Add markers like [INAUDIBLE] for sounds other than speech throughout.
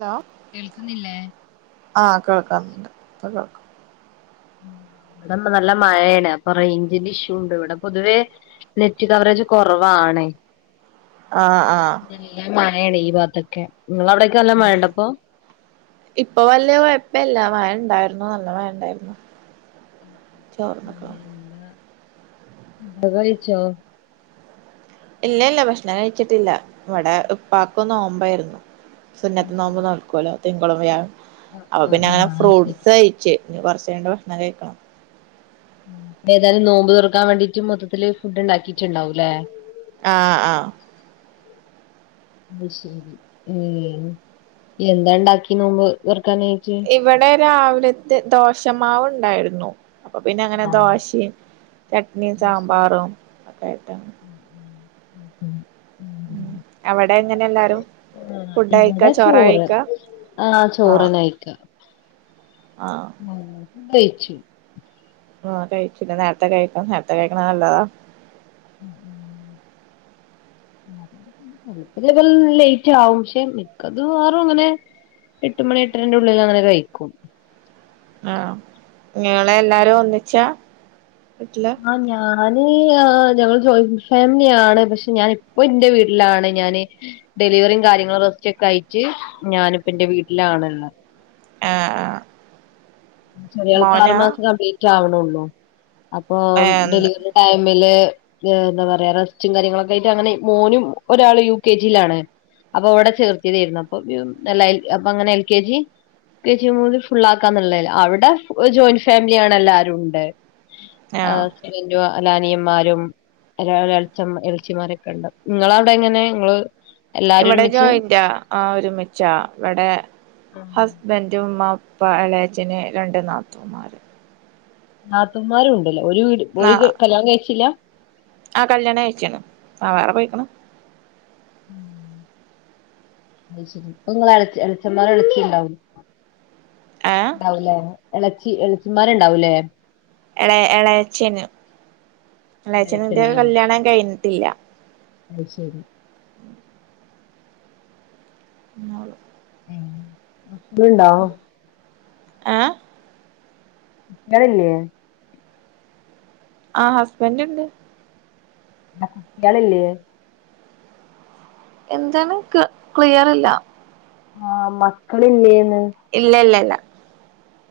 Hello കേൾക്കുന്നില്ലേ ആഹ് കേൾക്കാറുണ്ട് ഇപ്പം കേൾക്കാം ഇവിടെ നല്ല മഴയാണ് അപ്പൊ റേഞ്ചിന്റെ ഇഷ്യൂ ഉണ്ട് ഇവിടെ പൊതുവെ നെറ്റ് കവറേജ് കുറവാണ് ആഹ് ആഹ് നല്ല മഴയാണ് ഈ ഭാത്തൊക്കെ ഇങ്ങളെ അവിടെ ഉം ഇപ്പൊ വലിയ കുഴപ്പല്ല മഴ ഇണ്ടായിരുന്നു നല്ല മഴ ഇണ്ടായിരുന്നു ചോർന്ന്ക്ക്ണ് ഇങ്ങൾ കയിച്ചോ ഇല്ല ഇല്ല ഭക്ഷണം കഴിച്ചിട്ടില്ല ഇവിടെ ഉപ്പാക്കും ഇന്ന് നേമ്പോയിരുന്നു അത് സുന്നത്ത് നോമ്പ് ശരി നോക്കുവല്ലോ തിങ്കളും വ്യാഴവും ആഹ് അപ്പൊ ആഹ് പിന്നെ അങ്ങനെ ആഹ് അത് ശരി ഫ്രൂട്ട്സ് കഴിച്ച് ഇഞ് കുറച്ച് കഴിഞ് ഭക്ഷണം കഴിക്കണം ഏതായാലും നോമ്പ് തുറക്കാൻ വേണ്ടീട്ട് മൊത്തത്തില് ഫുഡ് ഉണ്ടാക്കിട്ടുണ്ടാവും ല്ലേ ആഹ് ആഹ് ഉ അത് ശരി ഉം എന്താ ഉണ്ടാക്കി നോമ്പ് തുറക്കാനായിട്ട് ഇവിടെ രാവിലത്തെ ദോഷമാവ് ഉണ്ടായിരുന്നു അപ്പൊ പിന്നെ അങ്ങനെ ആഹ് ദോശ ചട്നിയും അത് ശരി സാമ്പാറും ഒക്കെ ആയിട്ട് അങ്ങനെ ഉം ഉം അവിടെ എങ്ങനെ എല്ലാരും ആ ഫുഡ് കഴിക്കാ ഇവടെ ചോറാ ചോറ് കഴിക്കാ ആഹ് ചോറ് തന്നെ കയിക്കാ ആഹ് ഞങ്ങള് കഴിച്ചു ആ കഴിച്ചില്ല നേരത്തെ കഴിക്കണം നേരത്തെ കഴിക്കണം നല്ലതാ ഉ ഉ ഇപ്പം ഇതല് ഇപ്പം ലേറ്റ് ആകും പക്ഷെ മിക്കത് വറും അങ്ങനെ എട്ട് മണി എട്ടരന്റെ ഉള്ളിൽ അങ്ങനെ കഴിക്കും ആഹ് നിങ്ങള് എല്ലാരും ഒന്നിച്ചാ വീട്ടിലാ? ആ ഞാന് ആ ഞങ്ങള് ജോയിന്റ് ഫാമിലിയാണ് പക്ഷെ ഞാന് ഇപ്പം എന്റെ വീട്ടിലാണ് ഞാന് ഡെലിവറിയും കാര്യങ്ങളും റസ്റ്റൊക്കെ അയിട്ട് ഞാനിപ്പ എന്റെ വീട്ടിലാണ് ഉള്ളയ്. ഏഹ് ആഹ് ചെറിയാൾക്ക് ആറു മോനാ മാസം കംപ്ലീറ്റ് ആവ്ണൊള്ളൂ അപ്പൊ ഏഹ് ഡെലിവറി ടൈമില് എന്താ പറയാ റെസ്റ്റും കാര്യങ്ങളൊക്കെ ആയിട്ട് അങ്ങനെ മോനും ഒരാള് യു കെ ജിയിലാണ് അപ്പൊ വിടെ ചേർത്തിയതേര്ന്നു അപ്പൊ ല്ല അപ്പൊ അങ്ങനെ L K G K G മു [UNINTELLIGIBLE] ഫുള്ളാക്കാന്നള്ളല്ലേ അവിട ഒരു ജോയിന്റ് ഫാമിലിയാണ് എല്ലാരുണ്ട് ആഹ് [UNINTELLIGIBLE] അല്ലനിയന്മാരും ഒരാള എളച്ചം എളച്ചിമാരൊക്കണ്ട് ഇങ്ങളവ്ടെ എങ്ങനെ ഇങ്ങള് ഇവിടെ ജോയിന്റാ ആഹ് ഒരുമിച്ചാ ഇവടെ ഹസ്ബൻറും ഉമ്മ ഉ പ്പ എളേച്ചന് രണ്ട് നാത്തൂന്മാര് നാത്തൂന്മാരും ണ്ട്ലെ ഒരു വീട് നാ ഓര് കല്യാണം കഴിച്ചില്ല? ആഹ് കല്യാണം കൈച്ണ് ആഹ് വേറെ പോയിക്ക്ണ്. ഉം അയ് ശരി ഇപ്പങ്ങളെ എളച് എളചമ്മാരും എളച്ചിണ്ടാവും ഏഹ് ഇണ്ടാവുലേ എളച്ചി എളച്ചിമാര് ഇണ്ടാവൂലെ? എളെ എളയച്ച്ചനും അയ്ശരി എളേച്ചന്റെ ആ കല്യാണം കഴിഞ്ഞിട്ടില്ല. അയ്ശരി [UNINTELLIGIBLE] ഏഹ് മക്കള് ണ്ടോ? ആഹ് [UNINTELLIGIBLE] ളില്ലേ? ആഹ് ഹസ്ബന്റ് ണ്ട് ആൺ കുട്ട്യാളില്ലേ? എന്താണ് ക് ക്ലിയർല്ല ആൺമക്കളില്ലേന്ന് ഇല്ല ല്ല ല്ല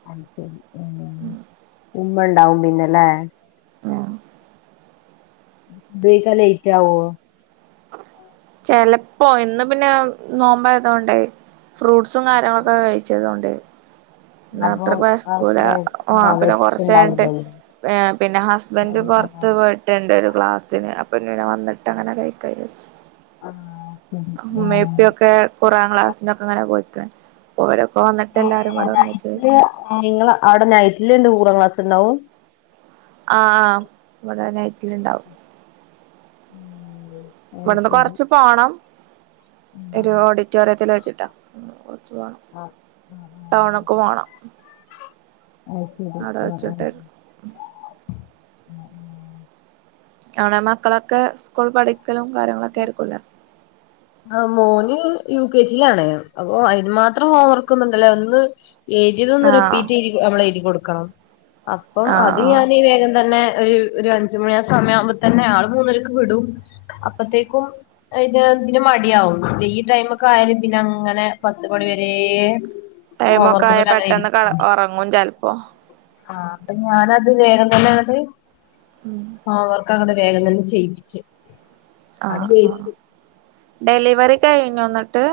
അയ്ശരി ഏഹ് ഉം ഉമ്മണ്ടാവും പിന്നെലെ ആഹ് [UNINTELLIGIBLE] ലേറ്റ് ആവോ? ചെലപ്പോ ഇന്ന് പിന്നെ നോമ്പായതോണ്ടെയ് ഫ്രൂട്ട്സും ആഹ് കാര്യങ്ങളൊക്കെ ആഹ് കഴിച്ചതോണ്ടേ ന്നാ അപ്പൊ അത്ര കൊയ്ക്കൂല ആഹ് ആഹ് പിന്നെ കൊർചൈഞ്ഞിട്ട് വിശപ്പുണ്ടാവൂലല്ലേ ഏഹ് പിന്നെ ഹസ്ബന്റ് ആഹ് ആഹ് പൊർത്ത് പോയി രണ്ട് പേര് ക്ലാസ്സിന് അപ്പൊ പിന്നീനെ വന്നിട്ട് അങ്ങനെ കൈക്കാചാരിച്ചു ആഹ് ശരി ഉമ്മേപ്പിയൊക്കെ കുറാൻ ക്ലാസിനൊക്കെ ഇങ്ങനെ പോയിക്കാണ് ഓരൊക്കെ വന്നിട്ട് ആഹ് എല്ലാരുംബാടെ ഒന്നിച് കഴി ഏഹ് നിങ്ങളെ അവിടെ നൈറ്റില് ണ്ട് കുറാം ക്ലാസ്ണ്ടാവും? ആഹ് ആഹ് ഇവിടെ നൈറ്റില് ഇണ്ടാവും ഉം ഇവിട്ന്ന് അയ്ശരി കൊർച്ച് പോണം ഒരു ആഹ് ഓഡിറ്റോറിയത്തിൽ വെച്ചിട്ടാ കൊർച്ച് പോണം ആഹ് ആഹ് ടൗണ്ക്ക് പോണം അയ് ശരി അവിടെ ആഹ് ആഹ് വെച്ചിട്ട് അവ്ടെ മക്കളൊക്കെ സ്കൂൾ പഠിക്കലും കാര്യങ്ങളൊക്ക ആയിരിക്കുലെ? ആഹ് മോന് യൂ കേജീ ലാണ് അപ്പൊ അയിന് മാത്രം ഹോംവർക്ക് ഒന്നുണ്ടലെ ഒന്ന് എഴുതിതൊന്ന് ആഹ് റിപ്പീറ്റ് നമ്മളെഴുതി കൊടുക്കണം അപ്പം ആഹ് അത് ആഹ് ഞാനി ഈ വേഗം തന്നെ ഒര് ഒരു അഞ്ച് മണി സമയാവുമ്പൊ തന്നെ ആൾ മൂന്നരക്ക് വിടും അപ്പത്തേക്കും ഇത് ന് മടിയാവും ഈ ടൈമൊക്കെ ആയാലും പിന്നെ അങ്ങനെ പത്ത്മണി വരേം ടൈമൊക്ക ആയാ പെട്ടെന്ന് ഒറങ്ങും ചെല്പ്പൊ ആഹ് അപ്പൊ ഞാനത് വേഗം തന്നെ അങ്ങ്ട്ട് ഉം ഹോമ് വർക്കങ്ങ്ട് വേഗം തന്നെ ചെയ്യിപ്പിച്ച് അത് ആഹ് ജയിച്ച് ആഹ് ഡെലിവറി കഴിഞ്ഞു ഇന്ന്ട്ട്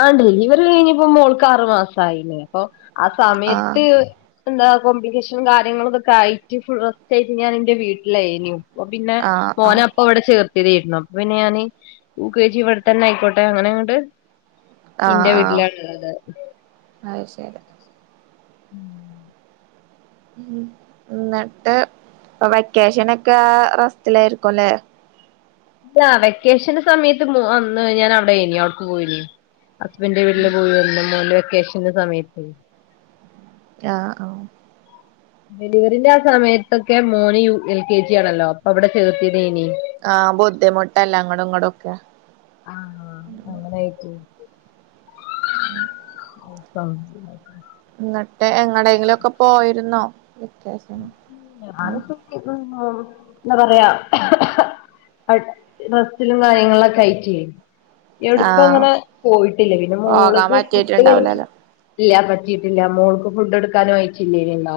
ആഹ് ഡെലിവറി കഴിഞ്ഞപ്പൊ മോൾക്ക് ആറു മാസയിലെ ഇപ്പൊ ആഹ് ആഹ് സമയത്ത് എന്താ കോംപ്ലിക്കേഷ്നും കാര്യങ്ങളൊക്കെ ആയിട്ട് ഫുൾ റസ്റ്റ് ആയിട്ട് ഞാൻ എന്റെ വീട്ടിലയ്നു ഇപ പിന്നെ ആഹ് മോന ആഹ് അപ്പൊ ഇവ്ടെ ചേർത്തിയതേര്ന്നു ഇപ്പൊ പിന്നെ ഞാന് യൂ കേ ജി ഇവിടെ തന്നെ ആയിക്കോട്ടെ അങ്ങനെ അങ്ങ്ട്ട് ആഹ് ആഹ് അയ് ശരി [INAUDIBLE] ഉം ഇന്ന്ട്ട് വെക്കേഷനൊക്ക റസ്റ്റിലായിരിക്കുലേ ഇല്ല വെക്കേഷന്റെ സമയത്ത് മോ അന്ന് ഞാൻ അവ്ടേന് അവ്ട്ക്ക് പോയീന് ഹസ്ബൻഡന്റെ വീട്ടില് പോയി വന്നു മോ വെക്കേഷൻ സമയത്ത് ആഹ് ആഹ് ഡെലിവറിന്റെ ആഹ് സമയത്തൊക്ക മോന് എൽ കേ ജി ആണലൊ അപ്പൊ അവ്ടെ ചേർത്തിയേതിനി ആഹ് ബുദ്ധിമുട്ടല്ലെ അങ്ങ്ടും ഇങ്ങ്ടു ഒക്കെ ആഹ് അങ്ങനെ ആയിന്ന് ആഹ് ഇന്നിട്ട് എങ്ങ്ടേങ്ങിലൊക്ക പോയിരുന്നൊ [UNINTELLIGIBLE] റെസ്റ്റിലും കാര്യങ്ങളൊക്കായിട്ടെ എവ്ട്ക്കും ആഹ് അങ്ങനെ പോയിട്ടില്ല പിന്നെ പോകാൻ മോള്ക്ക് ഫുഡ്ഡ് കൊടുത്ത് പറ്റിട്ടുണ്ടാവൂലല്ലോ ഇല്ല പറ്റീട്ടില്ല മോൾക്ക് ഫുഡ്ഡ് കൊടുക്കാനും ആയിട്ടില്ലലൊ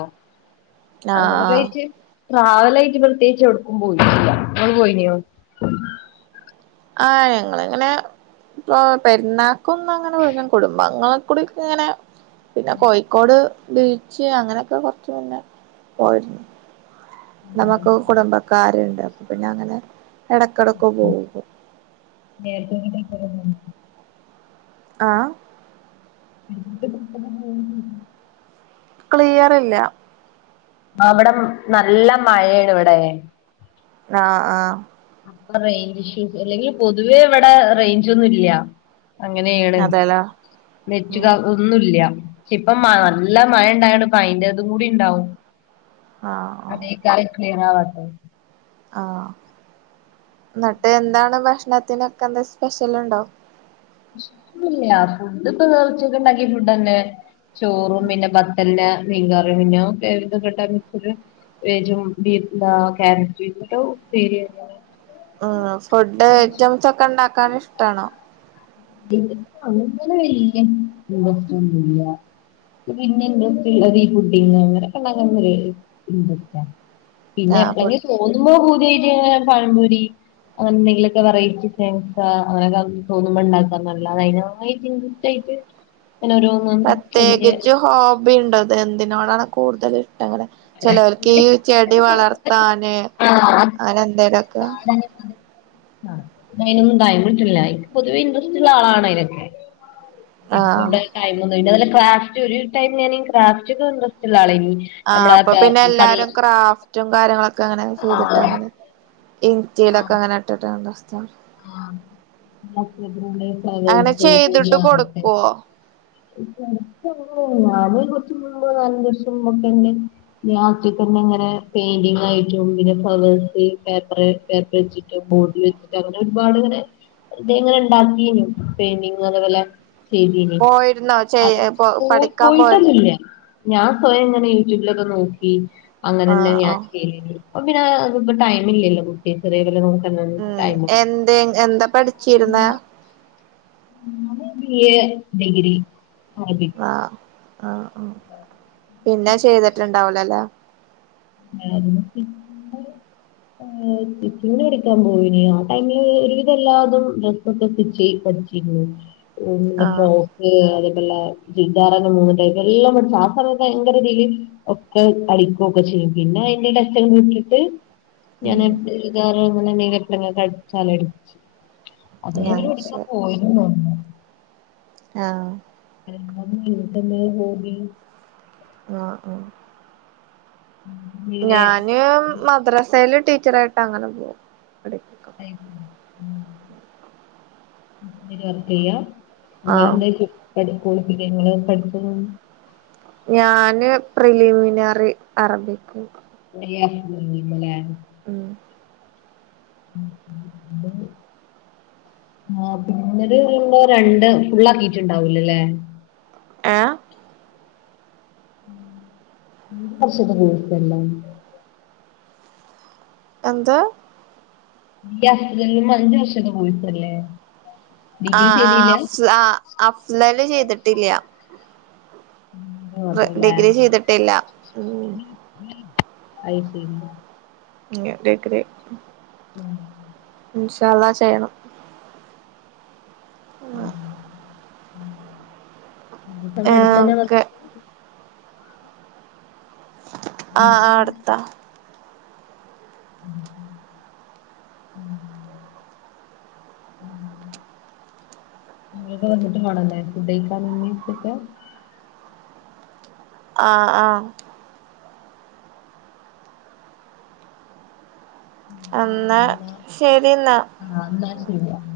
അങ്ങനെ ആഹ് കയിച്ചു ട്രാവലായിട്ട് യിട്ട് പ്രത്യേകിച്ച് എവിട്ക്കും പോയിട്ടില്ല ഇങ്ങള് പോയിനോ ആഹ് ഞങ്ങളെങ്ങനെ ആഹ് പെരുന്നാക്കൊന്നങ്ങനെ പോ കുടുംബങ്ങളക്കൂടി ഇങ്ങനെ പിന്നെ കോഴിക്കോട് ബീച്ച് അങ്ങനെയൊക്കെ കൊറ്ച്ച് മുന്നെ പോയിരുന്നു നമുക്ക് കുടുംബക്കാര്ണ്ട് അപ്പൊ പിന്ന അങ്ങനെ എടക്കെടക്ക് പോകും [UNINTELLIGIBLE] ആഹ് [UNINTELLIGIBLE] ക്ലിയറില്ല അവ്ടം നല്ല മഴേണ് ഇവ്ടെ ആഹ് ആഹ് റെയ്ഞ്ച് ഇഷ്യു അല്ലെങ്കി പൊതുവേ ഇവ്ടെ റെയ്ഞ്ച് ഒന്നുല്ല അങ്ങനേണ് അതെല്ലേ നെറ്റ് ഉം [UNINTELLIGIBLE] ഒന്നൂല്യ ഇപ്പ നല്ല മഴ ഇണ്ടായോണ്ട് ഇപ്പ അതിന്റെതുംകൂടി ഇണ്ടാവും ആഹ് ആഹ് അതെകരം ക്ലിയർവാതെ ആഹ് ന്നിട്ട് എന്താണ് ഭക്ഷണത്തിനൊക്കെ എന്താ സ്പെഷ്യൽ ഉണ്ടോ ഇല്ല്യ ഫുഡക്കെ ഇപ്പോ വേ ഉച്ചക്ക് ഉണ്ടാകിയ ഫുഡ്ന്നെ ചോറും പിന്നെപതല് മീൻകറിനും [UNINTELLIGIBLE] വരും ബീന കാരറ്റ് ഇട്ട ഉപ്പേരിയ ആഹ് ഫുഡ് ആയിട്ടംസ് ഒക്കെണ്ടാക്കാൻ ഇഷ്ടണോ [INAUDIBLE] പിന്നെ ഇന്ന് ഇൻഡ്രസ്റ്റ്ള്ളത് ഈ പുഡ്ഡിങ്ങ് അങ്ങനൊകെണ്ടാകാൻ വെല്ല്യ ഇൻഡ്രസ്റ്റാ പിന്നെ ആഹ് എപ്പളെങ്കിലും തോന്നുമ്പോ പൂതിയായിട്ട് പഴംപൊരി എന്തെങ്കിലൊക്കെ വെറൈറ്റി സ്നാക്സാ അങ്ങനൊക്കെ തോന്നുമ്പോ ഉണ്ടാക്ക് അല്ലാതെ അയിനായിട്ട് [INAUDIBLE] അങ്ങനോരോ പ്രത്യേകിച്ച് ഹോബിണ്ടോ ഇത് എന്തിനോടാണ് കൂടുതൽ ഇഷ്ടങ്ങള് ചെലോർക്ക് ഈ ചെടി വളർത്താന് അങ്ങനെ എന്തേലൊക്കെ [INAUDIBLE] ആഹ് അയിനൊന്നും ട്ടൈമ്ട്ട്ല്ല ഇൻക് പൊതുവെ ഇൻഡ്രസ്റ്റ്ള്ള ആളാണ് അയിനൊക്കെ ആഹ് ഇപ്പൗടെ ടൈമൊന്നയ്ന് വല്ല ക്രഫ്റ്റ് ഒര് ടൈമ് ഞാന് ക്രാഫ്റ്റൊകെ നല്ല ഇൻഡ്രസ്റ്റ്ള്ളാളേനി ആഹ് അപ്പൊ പിന്നെ എല്ലാരും ക്രാഫ് റ്റും കാര്യങ്ങളൊക്കെ അങ്ങനെ ചെയ്തിട്ടങ്ങനെ ഇൻസ്ലൊറ്റീകങ്ങനെ ഇട്ടിട്ട് [INAUDIBLE] ആഹ് മറ്റേതിനൊണ്ട് അങ്ങനെ ഫ്ലവേയ്സ് ചെയ്തിട്ട് [INAUDIBLE] ആർക്ക് കൊടുക്കുവോ [UNINTELLIGIBLE] ഞാൻ ഒറ്റകെന്നെ ഇങ്ങനെ പെയിന്റിങ് ആയിട്ടും പിന്നെ ഫ്ലവേഴ്സ് പേപ്പറ് പേപ്പറ് വെച്ചിട്ട് ബോട്ടിൽ വെച്ചിട് അങ്ങനെ ഒരുപാട്ങ്ങനെ ഇതങ്ങനെ ഇണ്ടാക്കീനി പെയിൻ്റിങ്ങ് അതേപോലെ ചെയ്തീനി പോയിരുന്നോ അത് ചെയ്യ പോയി പഠിക്കാൻ പോയിരുന്നോ പോയിട്ടൊന്നുല്ല ഞാൻ സ്വയംങ്ങനെ യൂട്യൂബിലൊക്കെ നോക്കി അങ്ങനെന്നെ ആഹ് ഞാൻ ആഹ് ചെയ്തീനെ ഇപ്പം പിന്നെ ടൈമില്ലല്ലോ കുട്ടി ചെറ്യേതിനെ നോകാള്ളോണ്ട് എന്തേ എന്താ പഠിച്ചിര്ന്നെ ഞാന് ബി എ ഡഗ്രി അറബി ആഹ് ആഹ് ആഹ് പിന്നെ ചെയ്തിട്ടുണ്ടാവൂലല്ല [UNINTELLIGIBLE] ഏഹ് സ്റ്റിച്ചിങ്ങിന് പടിക്കാൻ പോയീനി ആഹ് ടൈമില് ഒരുവിധ എല്ലാതും ഡ്രസൊക്കെ സ്റ്റിച്ച് ചെയ്ത് പഠിച്ചിരുന്നു [UNINTELLIGIBLE] പിന്നെ ഫ്രോ ആഹ് ക്ക് അതേപോലെ ചുരിദാറൊകെ മൂന്ന് ട്ടൈപ് എല്ലാം പഠ്ച് ആഹ് സമയത്ത് ഭയങ്കരതീല് ഒക്കെ അടിക്കൊക്കെ ചെയ്യും പിന്നെ അയിന്റെ ട്ടെച്ചകെ വിട്ടിട്ട് ഞാന് ഉം [UNINTELLIGIBLE] അട്ചാലട്ച് ആഹ് [UNINTELLIGIBLE] ശരി പോയീന്ന് തോന്നുന്നു ആഹ് എന്താണ് നിനകെന്താണ് ഹോബി ആഹ് ആഹ് ഉം ഞാന് മദ്രാസേല് ടീച്ചറായിട്ടങ്ങനെ പോകും പഠി [UNINTELLIGIBLE] ഉം വർക്കെയ്യാ ആഹ് ഇങ്ങളെന്തേ കുക് പഠി കോളിഫികേ ഇങ്ങള് പഠ്ചെൻ ഞാന് പ്രിലിമിനറി അറബിക്ക് [INAUDIBLE] ഉം മ്മ്മ് ആഹ് പിന്നൊരുള്ള രണ്ട് ഫുള്ളാ ക്കീട്ട്ണ്ടാവൂലല്ലേ ഏഹ് [UNINTELLIGIBLE] എന്താ ഈ അഫ്ളലിന് അഞ്ചു വർഷത്തെ കോഴ്സല്ലേ ആഹ് ആഹ് അഫ്ള് അഫ്‌ളല് ചെയ്തിട്ടില്ല [UNINTELLIGIBLE] ഡിഗ്രി ചെയ്തിട്ടില്ല ഉം അത് ശെരി ഇങ്ങോട്ടേക്ക് ദേ മ്മ് ഇൻഷാ അള്ളാഹ് ചെയ്യണം [UNINTELLIGIBLE] അടുത്ത് ഏഹ് തന്നെ ഓക്കെ ഇവിടെ ആഹ് അടുത്ത് ആഹ് തന്നെ? അടുത്താ ഉം ഉം ഉം ങ്ങോട്ട് വന്നിട്ട് വേണല്ലേ ഫുഡ്‌കഴിക്കാനൊക്കെ ആഹ് ആഹ് എന്നാ ശെരി ന്നാ ആഹ് എന്നാ ശെരി ആഹ്